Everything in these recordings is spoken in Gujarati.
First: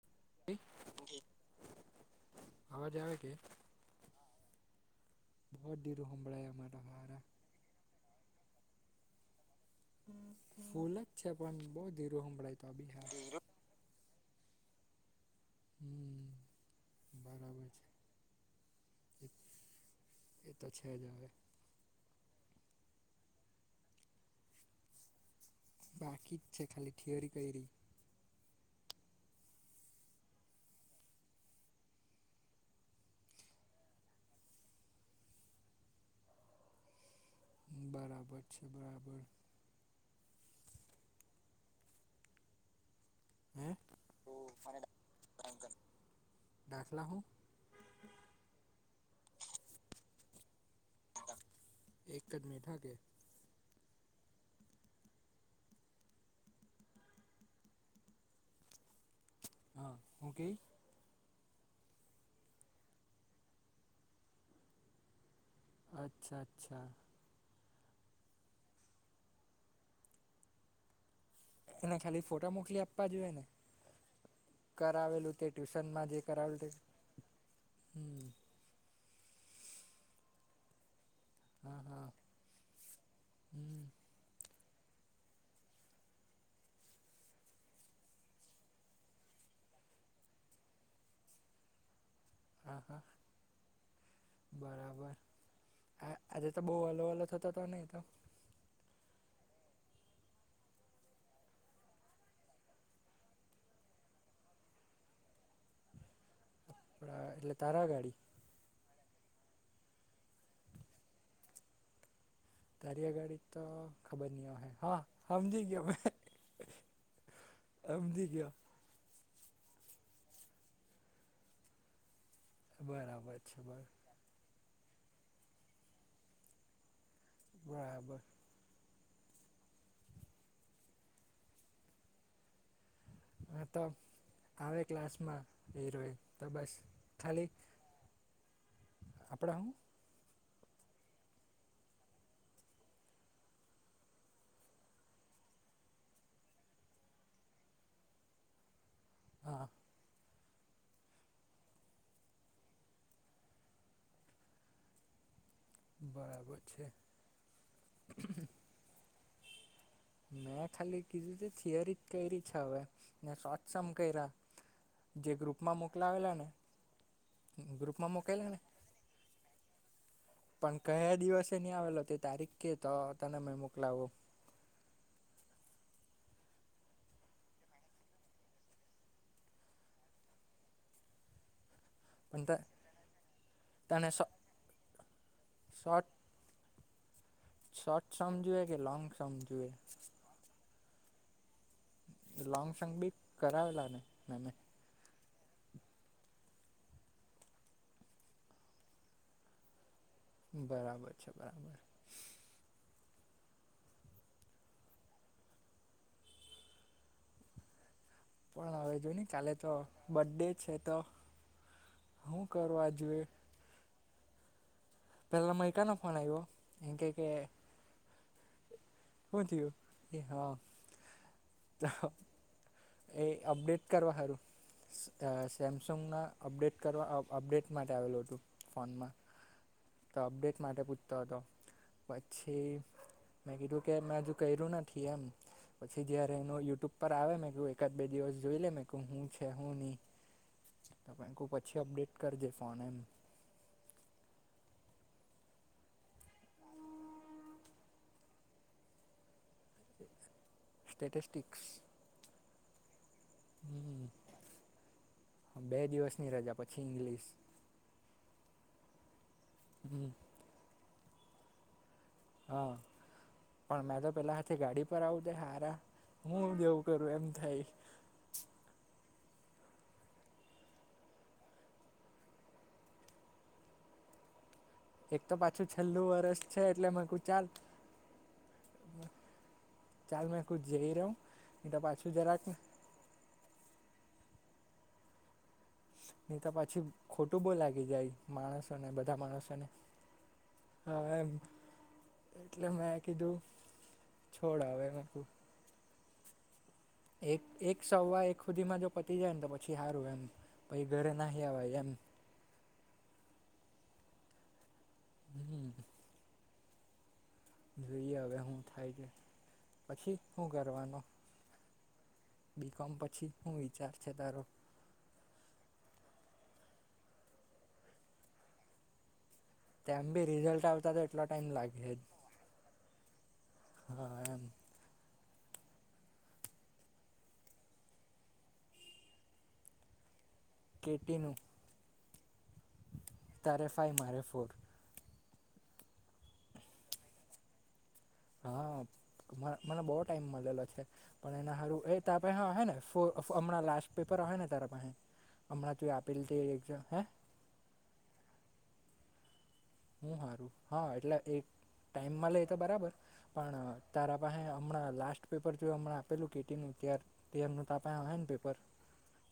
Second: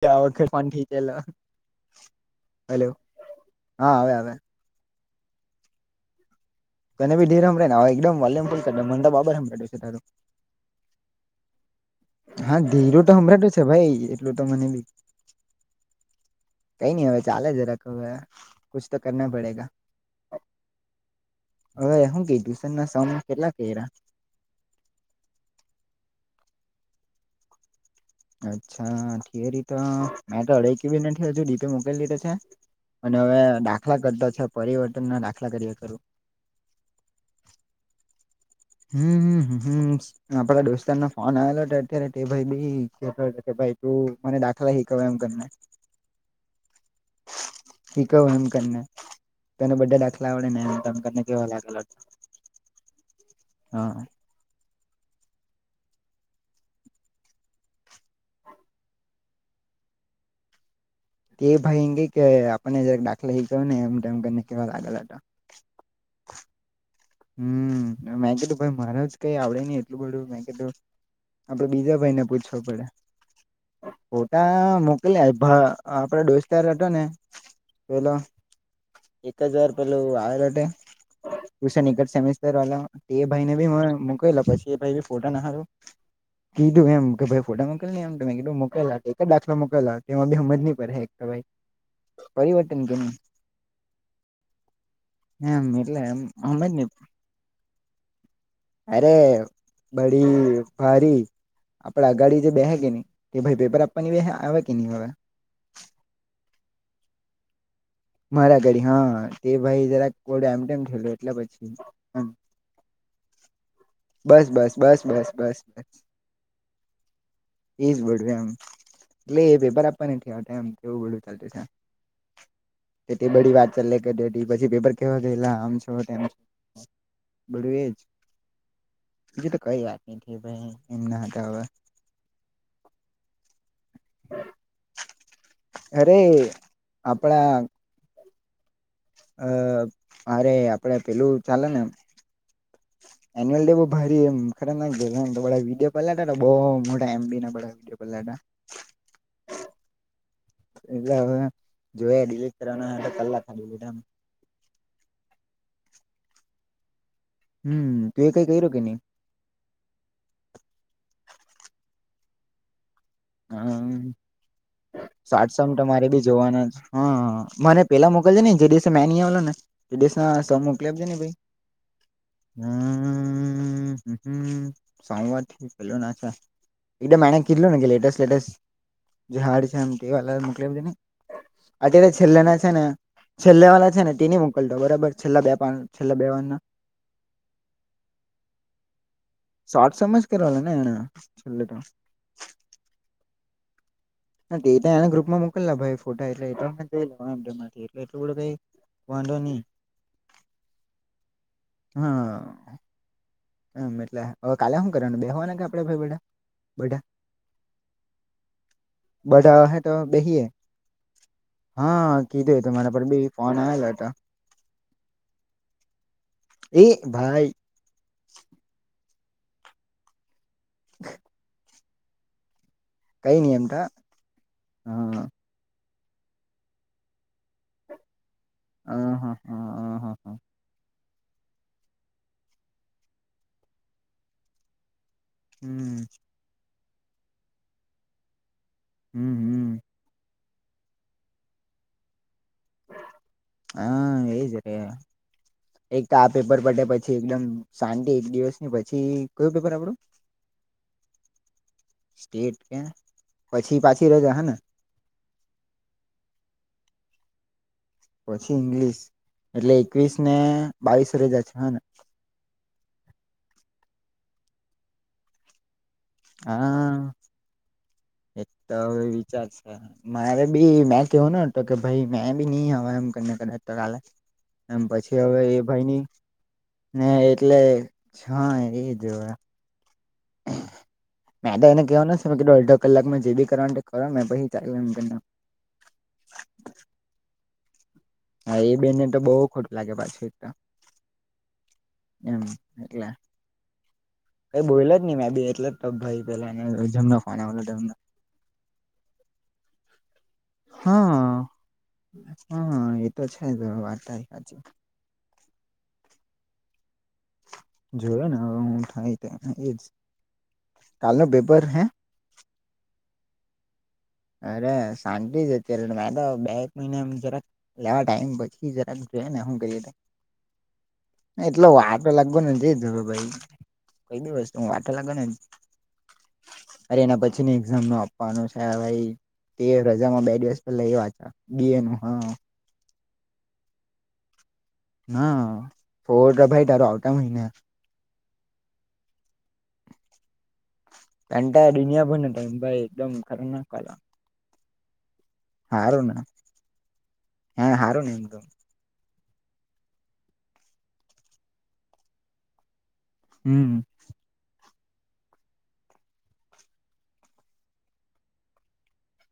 તે વખતે પણ ખીચેલો હેલો! અવાજ હા આવે આવે બહુત ધીરુ સંભળાય. તને હારા બી ધીરુ સંભળાય ને, આવેહ એકદમ વોલ્યુમ ફૂલ કરી દે મને તો બરાબર સંભળાય. ફૂલ જ છે પણ બહ જ હા ધીરું તો હમણાં તું છે. ભાઈ એ તો મને બી હમ કઈ નઈ હવે ચાલે બરાબર જરાક હવે, કછ તો છે કરના પડેગા. એ તો છે જ હવે હવે હું કીધું ટ્યુશનના સમ કેટલા કર્યા? બાકી જ છે ખાલી થિયરી કરી. અચ્છા, થિયરી તો મેં તો અડઈ કી નથી હજુ ડીપી મોકલી તો છે, અને હવે દાખલા કરતા છે પરિવર્તન ના દાખલા કર્યા ખરું. બરાબર. છે બરાબર હમ હમ હમ પેલા દોસ્તાર નો ફોન આવેલો તે ભાઈ બી કહેતો હતો, કે હે ભાઈ તું મને દાખલા હિકવ એમ કરને દાખલા હું હિકવ એમ કરીને. તને બે દાખલા આવડે ને એને? તેમ કરીને કેવા લાગેલો હતો. એક જ મિનિટ હા કે હા. હા હું કે? તે એ ભાઈ એન કે આપણને જરાક દાખલા હિખાવની એમ તેમ કેવા લાગેલા હતા. અચ્છા, અચ્છા. હમ, મેં કીધું ભાઈ, મારે જ કઈ આવડે ની એટલું બધું, મે કીધું. આપડે એને બીજા ભાઈ ને ખાલી ફોટા પૂછવું મોકલી પડે, આપવા જોઈએ ને ફોટા મોકલ. કરાવેલું તે ટ્યુશનમાં જે આપડા કરાવેલું દોસ્તાર તે હતો ને પેલો હમ એક જ વાર પેલું આવે તે હું હા સે હા નીકળ [unintelligible] સેસ્ટર વાલા તે ભાઈ ને બી હમ મોકલો પછી. એ ભાઈ ફોટા નાખારો, કીધું એમ કે ભ ફોટા મોકલ એમ ત કીધું મોકકેલા. એક જ દાખલા મોકલલા તેમાં બી હમજ નહી પડે એક તો કઈ પરિવર્તન હા હા કેમ બરાબર એમ એટલે એમ જ ને વાલો વાલો થતો હતો નને તો અરે બડી ભારી આપડા અગાડી જે બેસે કે નહીં, તે ભાઈ પેપર આપવાની બે આવે કે નહીં આવે? પ એલે [unintelligible] મારા ઘરે હા. તે ભાઈ જરા કોડ એમ ને એટલે પછી. તારીઅગાડી તો ખબર નહ બસ આવે બસ હા બસ બસ બસ સમજી ગયો બસ એજ સમજી બોલું એમ ગયો [inaudible] એટલે એ પેપર આપવા નથી આવતા, એમ એવું બધું ચાલતું છે. એટલી બરાબર બધી છે વાત ચાલે કેે પછી પેપર? કેવા જોઈલા આમ છો તેમ? બધુ એજ. બરાબર બીજુ તો કઈ વાત નઈ, ભાઈ એમ ના હતા, હવે. તો આવે ક્લાસમાં એય અરે તો બસ ખાલી. આપડા હું આ. અરે આપડે પેલું ચાલે ને એન્યુઅલ ડે [inaudible] ના વિડીયો પલાટ બ મોટા એમબી ના વિડીયો પલાટા [unintelligible] હા. એટલે હવે જોયા ડિલીટ કરવાના કલાક, બરાબર છે. હમ, તો એ કંઈ કર્યો કે નહીં? મેં ખાલી કીધું હતું, થિયરી કરે છે હવે. ને શોર્ટ સમ હમ, કર્યા જે સાત સમ ગ્રુપમાં તો મારે બી મોકલાવેલા ને જોવાના છે. હા, મને પેલા ગ્રુપમાં મોકલજે, મોકલેલા નઈ ને જે દિવસે મેનીહી આવેલો ને એ દિવસે. હા, સ પણ મોકલી આપજે ને કયા ભાઈ દિવસે નહી આવેલો તે તારીખ કે તો તને મેં મોકલાવો [inaudible] એકમ [inaudible] કે લેટેસ્ટ જે હાડ છેમ વા મોકલે છે ને અત્યારે છેલ્લે પણ ના છે ને છેલ્લે વાળ છે તને ને ટીની મોકલ દો બરાબર છેલ્લા બે પા શોર્ટ છેલ્લા બે વાર ના શોર્ટ સમ જોઈએ કે લોંગ સમ શોટ સમજ કર ને એને હ લંગ સંગ બી કરાવેલા ને મેમે હટ એને ગ્રુપ માં મોકલલા ભાઈ ફોટા એટલે એ ટાઈમથી એટલે એટલું કઈ વાંધો નહી બરાબર છે બરાબર હા એમ એટલે હવે કાલે શું કરવાનું બે હોવાના કે આપડે ભાઈ બા બધા પણ હવે જો ને કાલે બધા હ તો બેસીએ બર્થડે છે તો હા હું કીધું કરવા તમારા પર બી ફોન આવેલા હતા પેલામાં એક ક ન ફોન આવ્યો એ [unintelligible] કે કે ભાઈ [inaudible] શુ થયું હા [inaudible] આહ એ કઈ નઈ એમ તો અપડેટ કરવા ખારું હા સે [inaudible] સમના અપડેટ કરવા અપડેટ માટે આવેલું હતું હા ફોનમાં હા હા હા તો હા અપડેટ માટે પૂ તતો પછી મે કીધું કે મેં હજુ કર્યું નથી એમ હમ પછી ઘેરે એનો યુટ્યુબ પર આવે મેં કું એકાદ બે દિવસ જોઈ લે મે કહું હમ છેહ હમ હું ની કુ પછી અપડેટ કરજે ફોન એમ હાઆ એ જ રે એક આ પેપર પટે પછી એકદમ શાંટિ એક દિવસની પછીઈઈઈ સ્ટેથેસ્ટિક્સ સ્ટેટ કે પછી પાછી રજા હે ને હુમમ બે દિવસની રજા પછી ઇંગ્લિશ પછી ઇંગ્લિશ એટલે હમ એકવીસ ને બાવીસ ફરે જાય છે હ ને હ પણ મેં તો પેલા હાથે ગાડી પર આવું દે હારા હું જેવું હઅઅ કરું એમ થાય એક તો હવે વિ ચા છા. મારે બી મે કેહવાનો હતો કે ભાઈ મે બી ની આવા એમ કરીને કદાચ તો કાલે. એમ પછી એક તો હવે એ પાછું ભાઈની, છેલ્લું વરસ છે એટલે ને મેં કું ચાલ એટલે જ હન, એ જ હવ. ચાલ મેં કું જઈ રહું મે તો નહી એને પાછું કેવાનો છુ મે જરાક કીધું અડધો કલાકમાં જે બી કરંટ કર ને પહી તારું એમ કર નાખું. નઈ તો પછી ખોટું બઉ લાગી જાય. હા એ માણસોને બેનને તો બધા બહુ માણસોને. ખોટું લાગે પાછું એક તો હઅ એમ એટલે મેં કીધું છોડ કઈ બોલયો જ ની માં દે એટલે તો તો ભઈ પેલો એક-એક સવા એક હુધીમાં જો પતી જાય ન તો પછી હારું એમ પહી ઘરે નાહી આવાય એમ. હન, એ તો છે જ વાત તારી સાચી વાત. હમ. જોઈએ જોયો ને હવે હું થાય છે. તે એજ પછી હું કરવાનું? કાલનું પેપર હે બીકોમ પછી? હુઈ અરે શાંતિ જ અત્યારે, ને વાતા બે-એક મહિનામ જરાક લેવા ટાઈમ બચી જાય તો હેને હુ કરીએ તો. તેમ બી રિઝલ્ટ આવતા તો એટલો ટાઈમ એટલે લાગે વાર તો લાગવાની છે જ હવે ભઈ, હા કઈ બી એમ વસ્તુમ વાર તો લાગવાનીન. અરે એના પછીની એક્ઝામનું આપપાનું છે, હવે ઈ તે રજામાં બેટ ગેસ પે લઈ કેટીનું વાચા, દિવેનું. હન. તારે ફાઈ મારે ફોર [inaudible] ના ફોર દભાઈ તારું આવતા મહિને હા મને બહ ટાઈમ મળેલો છે. પણ એના તને હારું એતા દુનિયાભરનો પસે ટાઈમ આવે ને ભાઈ એકદમ હમણાં ખતરનાક લાસ્ટ પેપર આવે ને તારા પાસે હમણાં તું હારું ના આપેલી તે એક્ઝામ હે હા હારુંને. હા એટલે એક ટાઈમમાં લે તો બરાબર પણ હમ તારા પાસે? હમણાં લાસ્ટ પેપર જો હમણા આપેલું કેટી નું તો આપ ને પેપર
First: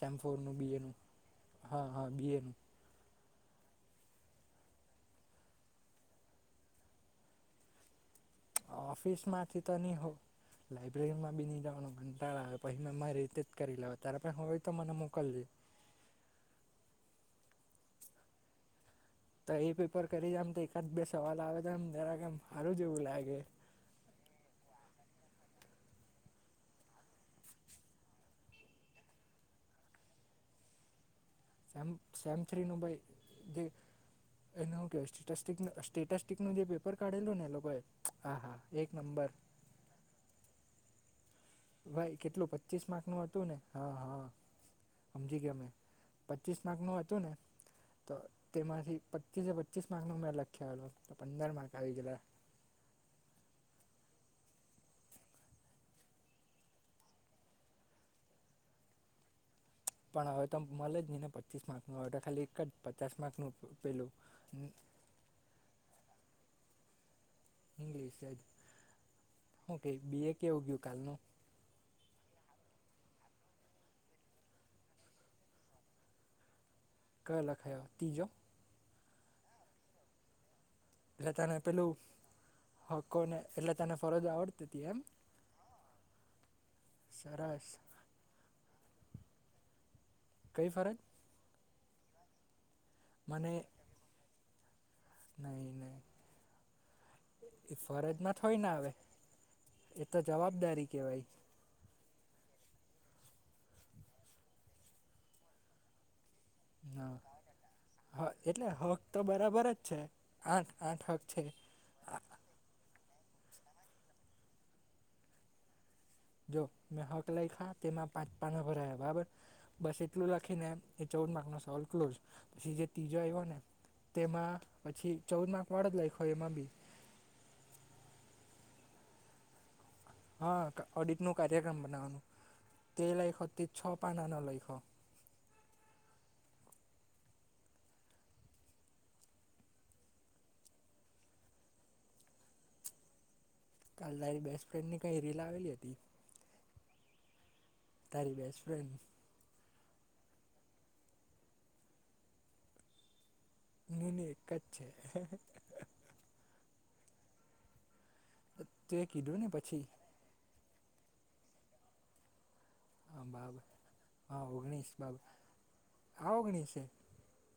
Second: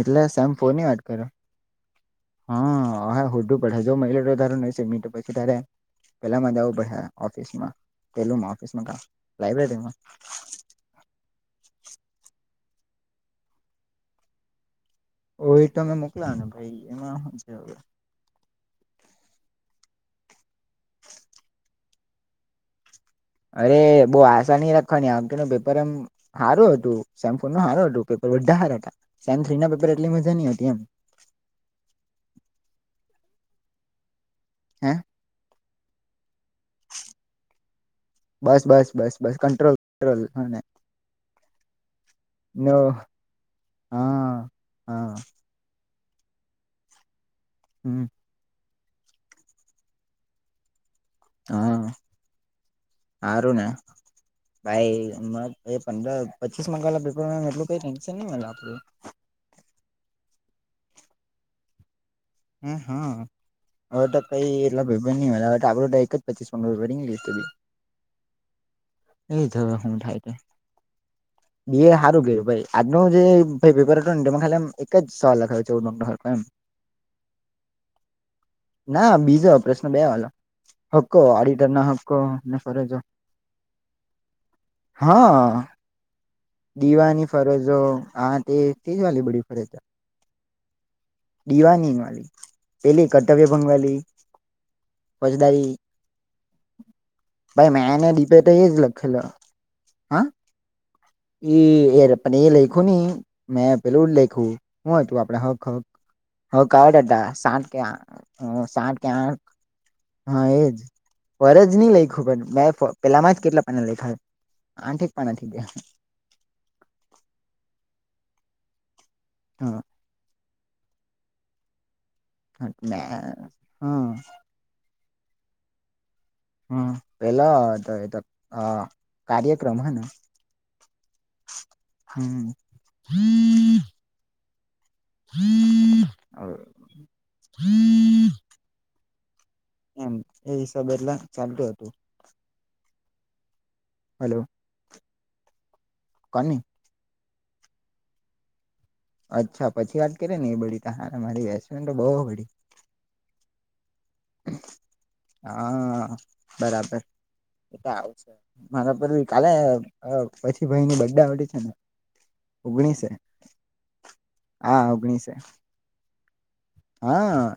એટલે સેમ ફોરનું ફોર ની બીએનું વાત હા હા બીએનું કરહા હ હોડું પડે જો મળિલો તૌ પછી તારે પેલા માં જાવું પડે ઓફિસ માં ઓફિસ માંથી તો નહી હો, લાઈબ્રેરી માં બી નઈ જવાનું. મંટાળા આવે, પછી મેં મારી રીતે જ કરી લેવા ત્યારે પણ હોય તો મને મોકલજે ઓ એ તો અમે મોકલા ને ભાઈ, એમાં એ તો એ પેપર કરી જમ તો એકાદ બે સવાલ આવે તો, એમ જરા કેમ હારું જ એવું લાગે. અરે બહુ આસા ની રાખ આનો પેપર એમ સારો હતું, સેમ ફોર નો હારો હતુ. પેપર બધા હારા હતા સેમ થ્રી ના પેપર એટલી મજા ન હતી. એમ સેમ થ્રી નું ભાઈ જે એને હું હે ટેસ્ટી ટેસ્ટીક નોતા? સેટટેસ્ટ નુ જે પેપર કાઢેલું ને, લોકોએ હ હા બસ એક બસ બસ નંબર બસ કંટ્રોલ કંટ્રોલ હને ભાઈ કેટલું નો પચીસ માર્ક નું હતું ને? હા હા સમજી ગયો અમે પચીસ માર્કનું હતું ને? હમમ તો તેમાંથી પચીસસે પચીસ માર્કનો મેં લખે આવેેલો. હા સારું ને! ભાઈ પંદર પચીસ માર્ક ના એટલું કઈ ટેન્ શન નઈ લાગતું. પણ હવે તો મળે જ ને પચીસ માર્ક નો ઓર્ડર. હમ હા હવે તો કઈ એટલા ભઈબંધ નહી. હવે આપડું તો એક જ પચીસ રીિ્શ [inaudible] ઇંગ્લિશ જ [unintelligible] એ હવે હું કે શું થાય બીએ તો? કેવું ગયું કાલનું બે એ સારું કર્યું ભાઈ! આજનો જે ભાઈ પેપર હતોને એમા ખાલી એક જ સોવાલ લખાવે છે. એમ કા લખાવ્યો તીજો? ના! બીજો પ્રશ્ન બે વાલો. હક્કો એટલે તને ઓડિટરના પેલું, હક્કો ને ફરજો હકોને એટલે તને ફરજો આવડતી હતી એમ? હા દીવાની સરસ ફરજો હા તે તેજ વાલી બડી [unintelligible] છે. કઈ ફરજ દીવાનીન વાલી પેલી કર્તવ્ય ભંગવાલી. નઈ નહી ભાઈ એ મેંને ફરજ ના થ ડિબેટ હોય ને એજ આવે લખેલો એ તો હા જવાબદારી. [unintelligible] કહેવાય [unintelligible] એ લેખું હી મેં પેલું જ લેખું હુંય તું આપણે હક હક હ કટ હા હતા સાત કે હા એટલે સાત હક કે તો આઠ બરાબર જ છે હા આઠ એજ આઠ હક છે ફરજ નહી લઈ ખબર મે પેલામાં જ કેટલા પાના લેખા આઠક પાનાથી ગયા. જો મેં હક લઈ ખા તેમાં પાંચ પાનો ભરાયા બરાબર ગયા બસ એટલું લખ ખીને એ [unintelligible] નો સવલ ક્લોઝ પછી જે મે તીજો આવ્યો ને હમ તેમાં પછી ચૌદ [unintelligible] હમ પેલા તો એ તો અ કાર્યક્રમ [unintelligible] હા ઓડિટ નું કાર્યક્રમ બનાવાનું તે લાયખો તે છ પાના ન [unintelligible] [unintelligible] એમ એ હિસાબે એટલા ચાલતું હતું. કાલ તારી બેસ્ટ ફ્રેન્ડની. કૈરી લાવલી હતી. કની તારી બેસ્ટ ફ્રેન્ડ અચ્છા પછી વાત કરીએ ને એ બ હ મારી વસ તો બહ બડી. મુની એક જ છે. હા બરાબર [unintelligible] આવ મારા તે [unintelligible] કીધું ને પછી ભાઈની [unintelligible] છે, ને ઓગણીસ હા બાબ હા ઓગણીસ બાબ [unintelligible] [unintelligible] હા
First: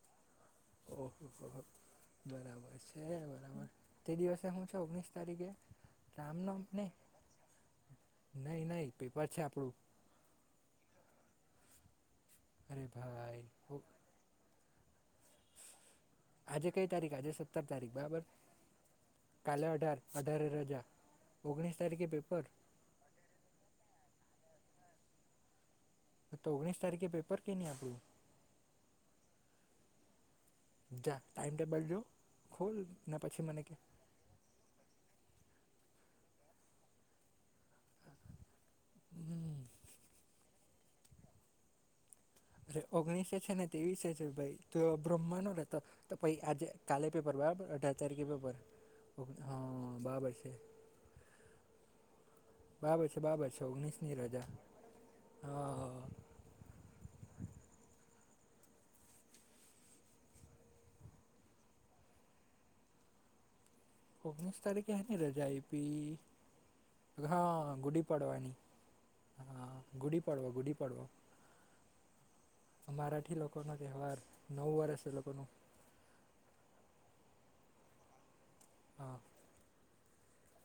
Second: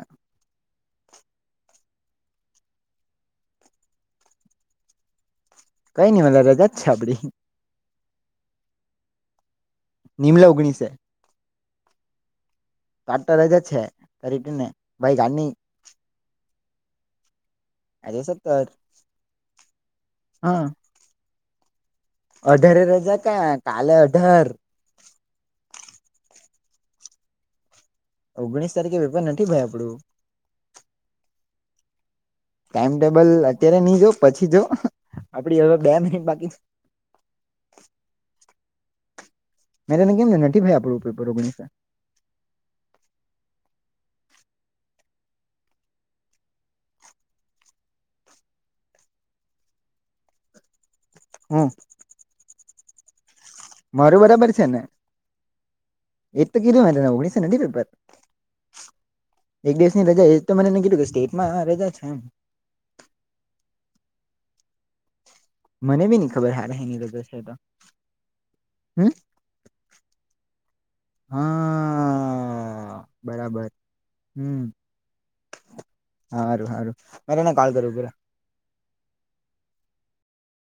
[unintelligible] બરાબર છે, બરાબર તે દિવસે હું છે, ઓગણીસ તારીખે. કઈ [unintelligible] રજા જ છે, આપડી. નઈ નહી પેપર છે, આપડું નિમલા ઓગણીસ અરે આજ ત ભાઈ રાજા ચ છે ઓ- કરીટીને. ભાઈ ગા ની. આજે કઈ તારીખ આજે સ સતર તારીખ બરાબર સત્તર કાલે અઢાર અઢારે હા રાજા. ઓગણીસ તારીખે પેપર અઢારે રજા ક કાલે ઘર તો ઓગણીસ તારીખે પેપર કે નહીં આપણું. ઓગણીસ તારીખે વેપર નથી ભાઈ આપડું. જા ટાઈમ ટેબલ જો. ખોલ ને ટાઈમટેબલ પછી મને કે અત્યારે નઈ જો પછી જો. આપડી હ બે મિનિટ બાકી છે. હમ મેં તને કેમ ન નથી ભાઈ આપણું પેપર ઓગનીસ એ. અરે ઓગણીસે છે, ને તવીસે છે ભાઈ બ્રહ્મા ન ર તો પ આજે કાલે પેપર બરાબર અઢાર તારીખે પેપર હા બરાબર છે. હા. બરાબર છે બારાબર છે. ઓગણીસની મારું રજા બરાબર છે ને, હા એ તો કીધું તને ઓગણીસો નથી પેપર. એક દેશની રજા એ તો મને ન કીધું કે સ્ટેટમાં રજા છે એમ. ઓગણીસ તારીખે હેની રજા મને બી નઈ ખબર હારા હેની લગો આઇપી છે તો હા ગુડી પાડવા. હમ ગુડી પડવા ગુડી હા મરાઠી લોકો બરાબર નો તહેવાર હમ નવુ વરસ. હારું હારું. મેરે ને કાલ કરું [unintelligible] હા